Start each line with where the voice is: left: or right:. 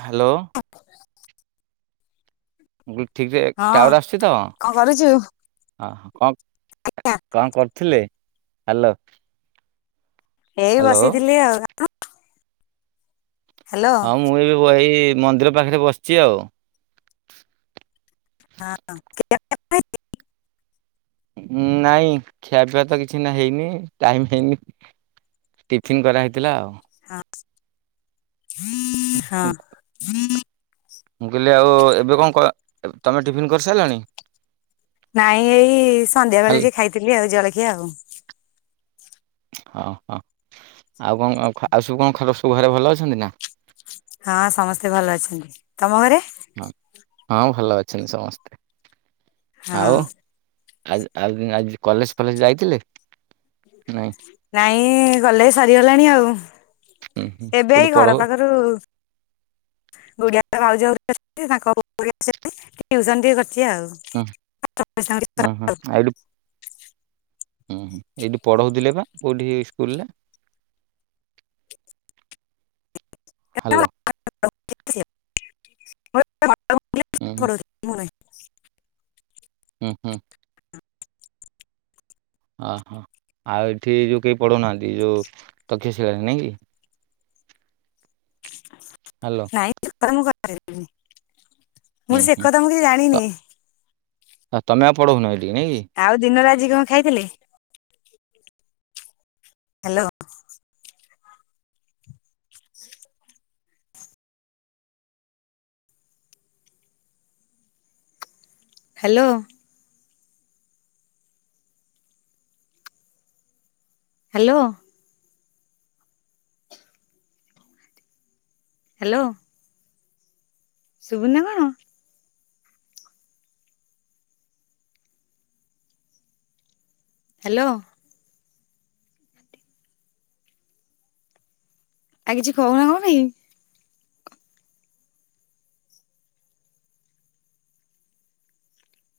right: Hello.
left: ଅ।
right: ଗୁ ଠିକ୍ ରେ ଟାୱାର ଆସଚି ତ।
left: କଣ କରୁଛୁ?
right: ଅ ହ କଣ କଣ କର୍ଥିଲେ ହ୍ୟାଲୋ।
left: ହେଇ
right: ହ୍ୟାଲୋ
left: ବସିଥିଲି ଆଉ। ହ୍ୟାଲୋ।
right: ହଁ ମୁଁ ଏବେ ବହି ମନ୍ଦିର ପାଖରେ ବସିଚି ଆଉ।
left: ହଁ ହଁ [unintelligible]
right: ନାଇଁ ଖିଆ ପିଆତ ତ କିଛି ନା ହେଇନି ଟାଇମ ହେଇନି। ଟିଫିନ୍ କରାହେଇଥିଲା ଆଉ।
left: ହଁ।
right: ମୁଁ କହିଲି ଆଉ ଏବେ କଣ କ ତମେ ଟିଫିନ୍ କରିସାରିଲଣି।
left: ନାଇଁ ଏଇ ସନ୍ଧ୍ୟା ବେଳେ
right: ହ୍ୟାଲୋ।
left: ଯେ ଖାଇଥିଲି ଆଉ ଜଳଖିଆ ଆଉ।
right: ହଁ ହଁ ଆଉ କଣ ଆଉ ସବୁ କଣ ଖର ସବୁ ଘରେ ଭଲ ଅଛନ୍ତି ନା।
left: ହଁ ସମସ୍ତେ ଭଲ ଅଛନ୍ତି ତମ ଘରେ।
right: ହଁ ହଁ ଭଲ ଅଛନ୍ତି ସମସ୍ତେ
left: ହଁ
right: ଆଉ। ଆ ଆଉ ଆଜି କଲେଜ ଫଲେଜ ଯାଇଥିଲେ ନା।
left: ନାଇଁ ଗଲେ ସରିଗଲାଣି ଆଉ
right: ହୁଁ ହୁଁ
left: ଏବେ
right: କୋଉଠି
left: ଏଇ
right: ପଢଉ
left: ଘର ପାଖରୁ
right: [unintelligible]
left: ବୁଢିଆ ଭାଉଜ [unintelligible] ତାଙ୍କ [unintelligible] ଟିଉସନ ଟିକେ କରିଚି ଆଉ।
right: ହଁ ହଁ ହଁ ଆଇଲୁ। ହୁଁ ଏଇଠି ପଢଉଥିଲେ ବା କୋଉଠି ସ୍କୁ ସ୍କୁଲରେ। ହ୍ୟାଲୋ ହୁଁ ହୁଁ
left: [unintelligible]
right: ଉଁ ହୁଁ। ଅ ହଁ ଆଉ ଏଠି ଯୋଉ କେହି ପଢ଼ଉନାହାଁନ୍ତି ଯୋଉ ତଥ୍ୟ ସେଗୀ ନାଇଁ କି ହ୍ୟାଲୋ
left: ନାଇଁ [unintelligible]
right: ହୁଁ ହୁଁ
left: ସେକଥା ମୁଁ କିଛି ଜାଣିନି।
right: ତମେ ଆଉ ପଢଉନ ଏଠି ନାଇଁ କି
left: ଆଉ ଦିନରେ ଆଜି କଣ ଖାଇଥିଲେ? ହ୍ୟାଲୋ ହ୍ୟାଲୋ ହ୍ୟାଲୋ ହ୍ୟାଲୋ ସୁଭୁନି ନା କଣ? ହ୍ୟାଲୋ ଆ କିଛି କହୁନ କଣ ପାଇଁ?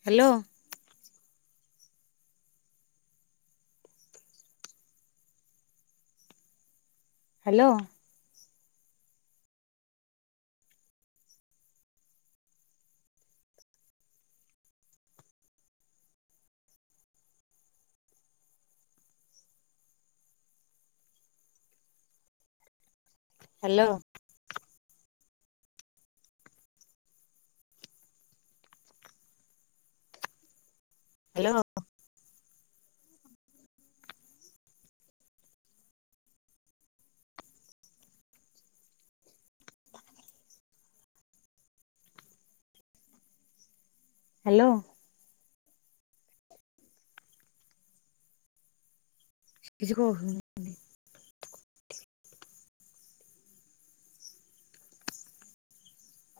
left: Hello hello hello hello hello କିଛି କହୁନି